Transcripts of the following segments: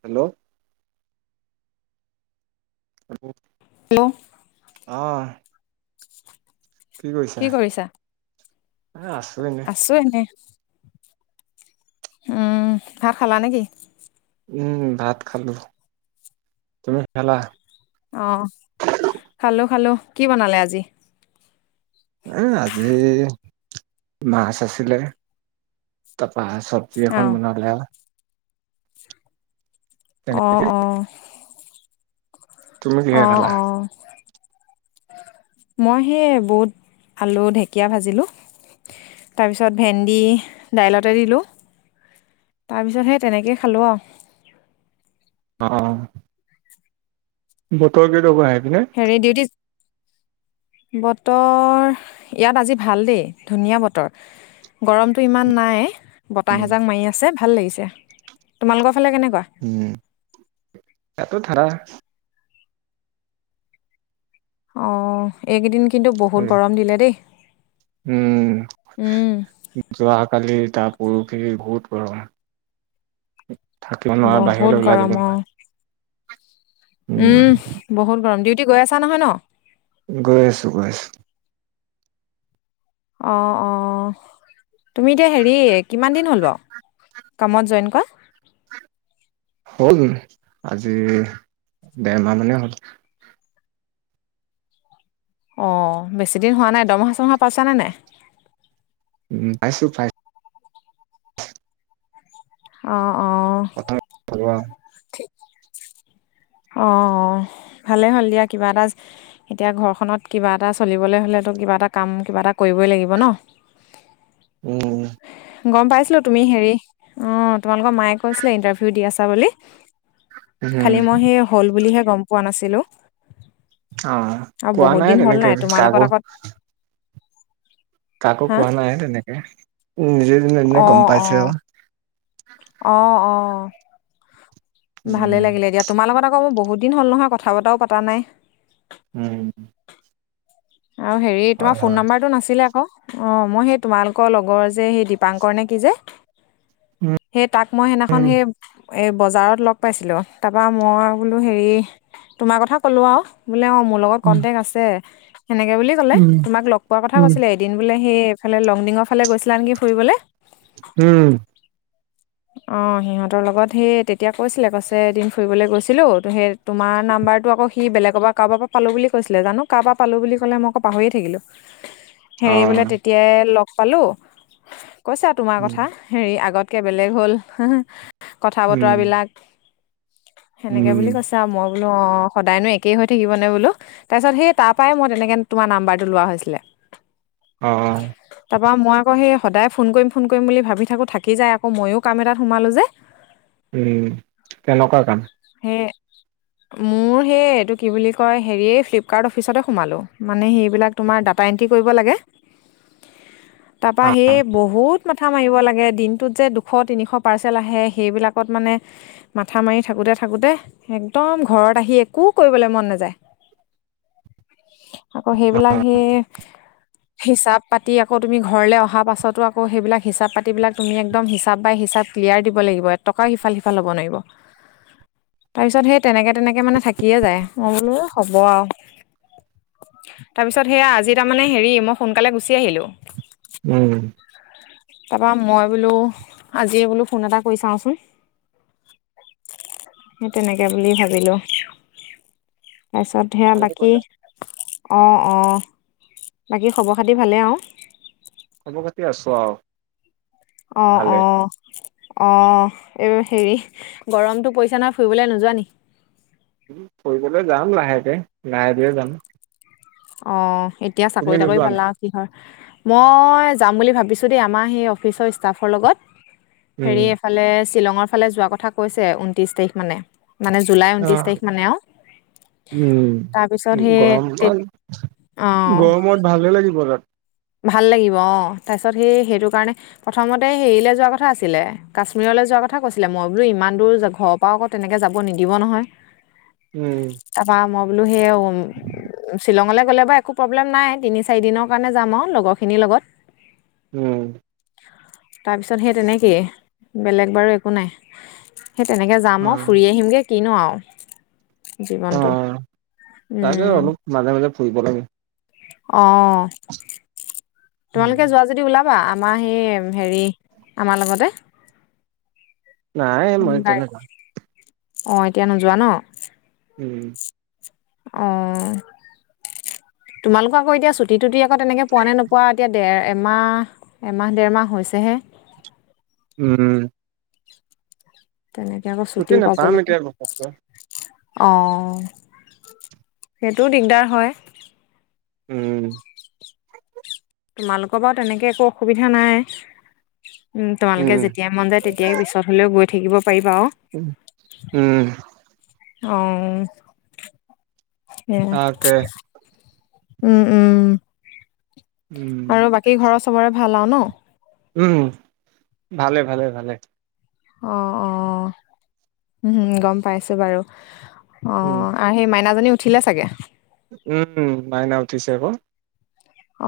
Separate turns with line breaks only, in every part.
Hello অ'
hello
হাহ?
কি কৰিছা,
এ আছো এনে
আছো এনে। উম, চাহ খালা নেকি?
উম, ভাত খালো, তুমি খালা?
অ খালো খালো কি বনালে আজি?
এ আজি, মাছ আছিলে, তাৰপা চব্জি
অ
এখন বনালে হয়। তেনেকে
অ' অ'।
তুমি কিহে
অ'
খালা
অ'। মই সেই বহুত আলু, ঢেকীয়া ভাজিলো। তাৰপিছত ভেন্দি, দাইলতে দিলোঁ। তাৰপিছত সেই তেনেকেই খালোঁ আৰু।
অ'। বতৰ গ দব আহ।
হেৰি ডিউটি
[inaudible]
বতৰ ইয়াত আজি ভাল দেই ধুনীয়া বতৰ। গৰমতটো ইমান নাই, বতাহ এজাক মাৰি আছে ভাল লাগিছে, তোমালোকৰ? ফালে কেনেকুৱা?
উম, এত ধাৰা
অ', এইকেইদিন কিন্তু বহুত গৰম দিলে দেই।
উম,
উম
যোৱা কালি তাৰ পৰখি বহুত গৰম। থাকিব নোৱাৰা বাহিৰলৈ
বহুত
ওলাই যাব
গৰম অ',
নোৱাৰা
উম বহুত গৰম দি গৈ আছা নহয় ন?
গৈ আছো, গৈ আছো।
অ' অ', তুমি এতিয়া হেৰি কিমান দিন হ'ল বাৰু? কামত জইন কৰা।
[inaudible] হল আজি, দেৰমাহ মানেই হ'ল।
অ' বেছিদিন হোৱা নাই দমহা চমহা পাইছানে নাই?
উম পাইছো পাইছো।
অ'।
[unintelligible]
অ' ভালেই হ'ল দিয়া, কিবা এটা এতিয়া, ঘৰখনত কিবা এটা চলিবলে কিবা এটা কাম কিবা এটা কৰিবই লাগিব ন।
উম।
গম পাইছিলো তুমি হেৰি, অ' তোমালোকৰ মায়ে কৈছিলে ইণ্টাৰভিউ দি আছা বুলি।
উম
খালি মই সেই হ'ল বুলিহে গম পোৱা নাছিলোঁ।
অ
আৰু
কোৱা
বহুত দিন হ'ল
তেনেকে
নাই তোমাৰ লগত
কাকো
আকৌ
কাকো কোৱা নাই তেনেকে, নিজেনে গম পাইছে আৰু।
আহ, আহ। ভালেই
উম
লাগিলে দিয়া তোমাৰ লগত আকৌ বহুত দিন হ'ল নহয় কথা বতৰাও পতা নাই।
উম।
আৰু হেৰি তোমাৰ
হয়
ফোন
হয়
নাম্বাৰটো নাছিলে অ অ মই সেই তোমালোকৰ লগৰ যে সেই দীপাংকৰ নে কি যে। সেই তাক মই সিনাখন
উম
সেই এই বজাৰত লগ পাইছিলোঁ। তাৰপৰা মই বোলো হেৰি তোমাৰ কথা ক'লোঁ আৰু। বোলে অ মোৰ লগত কন্টেক আছে সেনেকে বুলি ক'লে,
উম
তোমাক লগ পোৱা কথা
উম উম
কৈছিলে। এদিন বোলে সেই এইফালে লংডিঙৰ ফালে গৈছিলা নেকি ফুৰিবলৈ?
উম।
অ সিহঁতৰ লগত, সেই তেতিয়া কৈছিলে কৈছে এদিন ফুৰিবলৈ গৈছিলো ত সেই তোমাৰ নাম্বাৰটো আকৌ সি বেলেগৰ পৰা কাৰোবাৰ পৰা পো বুলি কৈছিলে, জানো কাৰোব পৰা পালোঁ বুলি ক'লে মই আকৌ পাহৰিয়ে থাকিলোঁ।
অ
হেৰি বোলে তেতিয়াই লগ পালো, কৈছা তোমাৰ
উম
কথা, হেৰি আগত বেলেগ হ'ল কথা বতৰা
উম
বিলাক সেনেকে
উম
বুলি কৈছে আৰু। মই বোলো অ সদায়নো একেই হৈ থাকিব নে বোলো। তাৰপিছত সেই তাৰ পৰাই মই তেনেকে তোমাৰ নাম্বাৰটো লোৱা হৈছিলে।
অহ।
মই আকৌ সেই সদায় ফোন কৰিম ফোন কৰিম বুলি ভাবি থাকো থাকি যায় আকৌ, মইও কাম এটাত সোমালো যে।
উম। কেনেকুৱা কাম?
এ মোৰ সেই এইটো কি বুলি কয় হেৰি ফ্লিপকাৰ্ট অফিচতে সোমালো। মানে সেইবিলাক তোমাৰ দ এন্ট্ৰি কৰিব লাগে
[inaudible]
তাৰ পৰা সেই বহুত মাথা মাৰিব লাগে। দিন টোত যে দুশ তিনিশ পাৰ্চেল আহে, সেইবিলাকত মানে মাথা মাৰি থাকোঁতে থাকোঁতে একদম দম ঘৰত আহি একো কৰিবলৈ মন নাযায়।
[inaudible]
আকৌ সেইবিলাক সি হিচাপ পাতি আকৌ তুমি ঘৰলে অহা পাছতো আকৌ সেইবিলাক হিচাপ পাতিবলাক তুমি একদম হিচাপ বাই হিচাপ ক্লিয়াৰ দিব লাগিব। এটকাও ইফাল-সিফাল হ'ব নোৱাৰিব। তাৰপিছত সেই তেনেকে তেনেকে মানে থাকিয়ে যায়, মই বোলো হ'ব আৰু। তাৰপিছত সেয়া আজি তাৰমানে হেৰি মই সোনকালে গুচি আহিলো।
উম।
তাপৰ মই বোলো আজিয়ে বোলো ফোন এটা কৰি চাওচোন। সেই তেনেকে বুলি ভাবিলোঁ। তাৰপিছত সেয়া
ভালে
বাকী,
কৰিলা
অ অঁ। বাকী খবৰ খাতি ভালেই আৰু?
খবৰ খাতি আছো আৰু।
অ অ। অ এই হেৰি গৰমতটো পৰিছে নহয় ফুৰিবলৈ নোযোৱা নেকি?
ফুৰিবলৈ যাম লাহেকে লাহে ধীৰে যাম।
অ এতিয়া
তুমি
চাকৰি-তাকৰি
নোযোৱা নি
পালাও কিহৰ মই যাম বুলি ভাবিছোঁ দেই, আমাৰ সেই অফিচৰ ষ্টাফৰ লগত। হেৰি
উম
এইফালে শ্বিলঙৰ ফালে যোৱা কথা কৈছে ঊনত্ৰিশ তাৰিখ মানে। মানে জুলাই
অ
ঊনত্ৰিশ তাৰিখ মানে আৰু,
উম
তাৰপিছত সেই
গৰম
তে
গৰমত ভালে লাগিব তাত।
ভাল লাগিব অ, তাৰপিছত সেই সেইটো কাৰণে প্ৰথমতে হেৰিলৈ যোৱা কথা আছিলে, কাশ্মীৰলৈ যোৱা কথা কৈছিলে। মই বোলো ইমান দূৰ ঘৰৰ পৰা আকৌ তেনেকে যাব নিদিব নহয়।
উম।
তাৰপৰা মই বোলো সেইয়া শ্বিলঙলৈ গ'লে বাৰু একো প্ৰব্লেম নাই, তিনি চাৰিদিনৰ কাৰণে যাম আৰু। লগৰখিনিৰ লগত।
উম।
তাৰপিছত সেই তেনেকেই বেলেগ বাৰু একো নাই। সেই তেনেকৈ যাম
অ
আৰু ফুৰি আহিমগৈ কিনো আৰু।
অ
জীৱনটো উম,।
ফুইবলাগে।
অ' তোমালোকে যোৱা যদি ওলা বা, আমাৰ সেই হেৰি আমাৰ লগতে।
নাই মই
গাড়ী
তেনেকা
অ' এতিয়া নোযোৱা ন'?
উম।
অ' তোমালোকৰ আকৌ এতিয়া ছুটি থুটি তেনেকে পোৱা নে নোপোৱা এতিয়া দেৰ এমাহ এমাহ দেৰমাহ হৈছেহে।
উম।
তেনেকে আকৌ
ছুটি
ছুটিও পাব
নাপাম
লাগে।
এতিয়া ঘপককৈ
অ' সেইটোও দিগদাৰ হয়।
উম।
তোমালোকৰ বাৰু তেনেকে একো অসুবিধা নাই। উম, তোমালোকে
উম
যেতিয়া মন যায় তেতিয়াই পিছত হলেও গৈ থাকিব পাৰিবা আৰু
উম, উম।
অ', উম, উম।
তাকে
উম, উম।
উম
আৰু বাকী ঘৰৰ চবৰে ভাল আৰু ন'?
উম, ভালে, ভালে, ভালে।
অ', অ', উম গম পাইছো বাৰু।
উম
অ' আৰু সেই মাইনাজনী উঠিলে চাগে!
উম, মাইন উঠিছে আকৌ।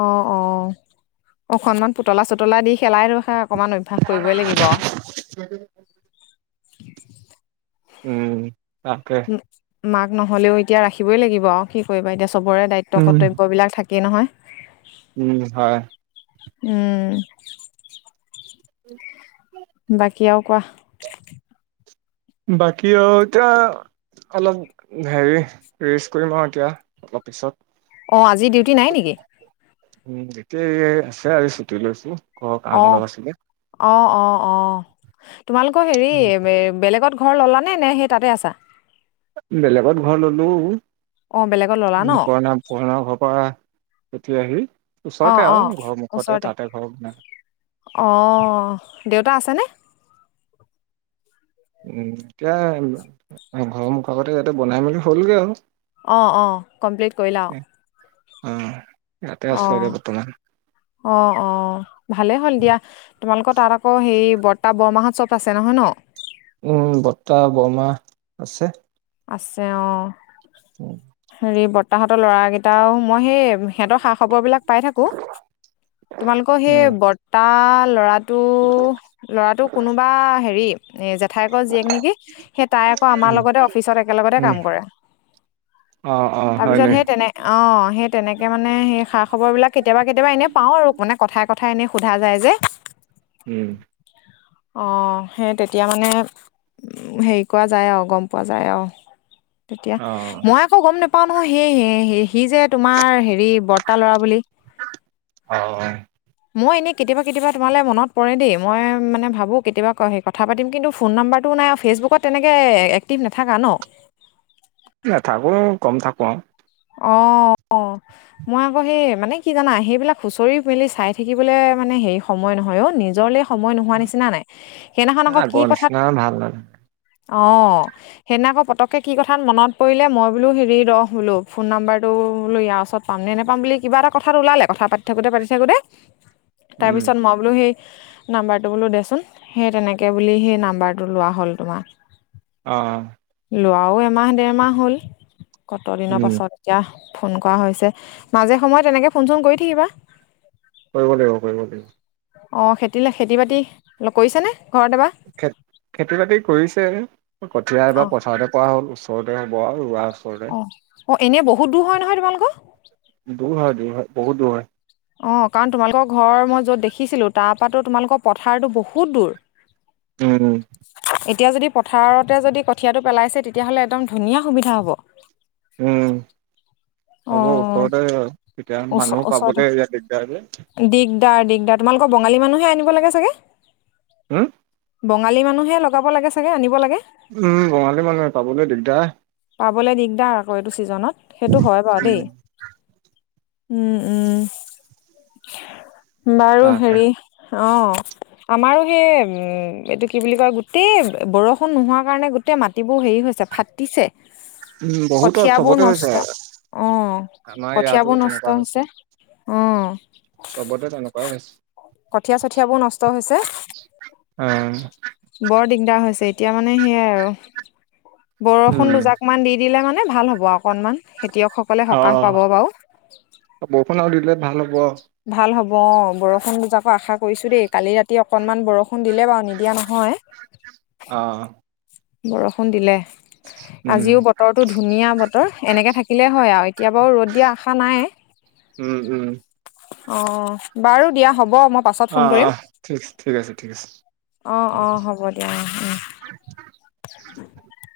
অ', অ' অকনমান পুতলা চোতলা দি খেলাই ৰ খা অকমান অভ্য়াস কৰিবই লাগিব।
উম, তাকে।
মাক নহ'লেও এতিয়া ৰাখিবই লাগিব আৰু কি কৰিবা এতিয়া চবৰে দায়িত্ব
উম
কৰ্তব্যবলাক থাকে। কিই নহয়।
উম, হয়।
উম। কিয়ও কোৱা।
বাকী আৰু এতিয়া অলপ হেৰি ৰেষ্ট কৰিম আৰু এতিয়া। তাৰপিছত
অ' আজি ডিউটি নাই নেকি?
উম, এতিয়া আছে আজি ছুটি লৈছো ঘৰ কাম অলপ আছিলে।
অঁ', অঁ', অঁ' তোমালোকৰ হেৰি বেলেগত ঘৰ ল'লা নে নে সেই তাতে আছা?
বেলেগত ঘৰ ললে।
অ বেলেগত ল'লা ন
মে পণা পৰনা ঘৰৰ পৰা উঠি আহি। ওচৰতে
অ',
আৰু ঘৰৰ
অ'
মুখতে
ওচৰতে
তাতে ঘৰ বনাই
অ'। দেউতা আছেনে?
উম, এতিয়া ঘৰৰ মুখ আগতে ইয়াতে বনাই মেলি হ'লগে আৰু।
অঁ', অঁ' কমপ্লিট কৰিলে অ'।
অ' ইয়াতে আছোগে বৰ্তমান।
অ', অ' ভালেই হ'ল দিয়া তোমালোকৰ তাত আকৌ হেই বৰ্তা বৰমাহত চ্বপ আছে নহয় ন'?
উম বৰ্তা বৰমা আছে।
আছে অ'।
উম।
হেৰি বৰতাহঁতৰ ল'ৰাকেইটাও মই সেই সিহঁতৰ খা খবৰবিলাক পাই থাকোঁ তোমালোকৰ সেই
উম
বৰ্তা ল'ৰাটো ল'ৰাটো কোনোবা হেৰি এ, জেঠাইকৰ জীয়েক নেকি সেই তাই আকৌ আমাৰ
উম
লগতে অফিচত একেলগতে
উম
কাম কৰে,
অ অ হয়
তাৰপিছত
নি
সেই তেনে অ'। অ, সেই তেনেকে মানে সেই সা খবৰ বিলাক কেতিয়াবা, কেতিয়াবা এনে পাওঁ আৰু মানে কথাই, কথা কথা এনেই সোধা যায় যে
উম।
অ, সেই তেতিয়া মানে উ, হেৰি কৰা যায় আৰু গম পোৱা যায় আৰু তেতিয়া
অ
মই আকৌ গম নোপাও নহয় সেয়েয়ে সে স, যে তোমাৰ হেৰি বৰ্তা ল'ৰা বুলি
অ
মই এনেই কেতিয়াবা, কেতিয়াবা তোমালৈ মনত পৰে দ মই ভাবো কেতিয়াবা সেই কথা পাতিম কিন্তু ফোন নম্বাৰটো একো নাই ফেচবুকত তেনেকৈ এক্টিভ নাথাকা ন।
নথাকো গম থাকো আৰু
অ'। মই আকৌ সেই মানে কি জানা সেইবিলাক হুঁচৰি মেলি চাই থাকিবলৈ মানে হেৰি সময় নহয় অ'। নিজৰলে সময় নোহোৱা নিচিনা নাই সেইদিনাখন
আৰু
আকৌ কি
আগৰ
কথাাত
নিচিনা ভাল নালাগে
অ, সেইদি আকৌ পতককে কি কথাত মনত পৰিলে মই বোলো হেৰি ৰহ বোলো। ফোন নাম্বৰটো লৈ ইাৰ ওচৰত পাম নে নোপাম বুলি কিবা এটা কথাত লালে কথা পাতি থাকোতে, পাতি থাকোতে
উম
তাৰপিছত মই বোলো সেই নাম্বাৰটো বোলো দেচোন সেই তেনেকে বুলি সেই নাম্বাৰটো লোৱা হ'ল তোমাৰ
আহ।
লোৱাও এমাহ ডেৰমাহ হ'ল কত দিনৰ
উম
পাছত এতিয়া ফোন কৰা হৈছে, মাজে সময়ত এনেকে ফোন চোন কৰি থাকিবা।
কৰিব লাগিব, কৰিব লাগিব।
অ, খেতি, খেতি, বাতি কৰিছানে?
খ, খেতি, বাতি কৰিছে কঠিয় এইব
অ
পচাৰতে কৰা হ'ল ওচ ঘৰতে হ'ব আৰু ৰ।
অ', অ', এনে বহুত দূৰ হয় নহয় তোমালোকৰ।
দূৰ হয়, দূৰ হয়, বহুত দূৰ হয়।
অ, কাৰণ তোমালোকৰ ঘৰ মই য'ত দেখিছিলো তাৰ পৰা তোমালোকৰ পথাৰতো বহুত দূৰ।
উম
এতিয়া যদি পথাৰতে যদি কঠীয়াটো পেলাইছে তেতিয়াহ'লে একদম ধুনীয়া সুবিধা হ'ব।
উম
অ
হ'ব ওচৰতে এতিয়া
ওচ
মানুহ
ওচৰতে
পাবলৈ এয়া দিগদাৰ যে।
দিগদাৰ, দিগদাৰ তোমালোকৰ বঙালী মানুহে আনিব লাগে চাগে।
হুম
বঙালী মানুহে লগাব লাগে চাগে, আনিব লাগে।
উম, বঙালী মানুহে পাবলৈ দিগদাৰ।
পাবলৈ দিগদাৰ আকৌ এইটো ছিজনত সেইটো হয় বাৰু দেই।
উম
উম, উম, বাৰু
তাকে
হেৰি অ, আমাৰো সেই এইটো কি বুলি কয় গোটেই বৰষুণ নোহোৱা কাৰণে গোটেই মাটিবোৰ হেৰি হৈছে ফাটিছে,
উম বহুতৰ
কঠিয় বোৰ
চবতে
নষ্ট
হৈছে
উ,
আমাৰ ইয়াতো
কঠিয়াবোৰ নষ্ট
তেনেকুৱা
হৈছে উম।
চবতে তেনেকুৱাই হৈছে
কঠীয়া, চঠিয়াবোৰ নষ্ট হৈছে।
অম।
বৰ দিগদাৰ হৈছে, এতিয়া মানে সেইয়াই আৰু বৰষুণ
উম
দুজাক মমান দি দিলে মানে মানে ভাল হ'ব আৰু অকণমান খেতিয়কসকলে
অ
সকাহ পাব বাৰু
বৰষুণ আৰু দিলে ভাল হ'ব
ভাল হ'ব। অ, বৰষুণ দুজাকো আশা কৰিছো দেই কালি ৰাতি অকণমান বৰষুণ দিলে বাৰু নিদিয়া নহয়। হয়।
অ'।
বৰষুণ দিলে।
উম
আজিও বতৰটো ধুনীয়া বতৰ, এনেকে থাকিলে হয় আৰু এতিয়া বাৰু ৰ'দ দিয়া আশা নাই।
উম্ উম্।
অ' বাৰু দিয়া হ'ব। মই পাছত
অ
ফোন
অ
কৰিম,
ঠিক ঠিক আছে ঠিক আছে
অ' অ' হ'ব দিয়া অ'। [inaudible]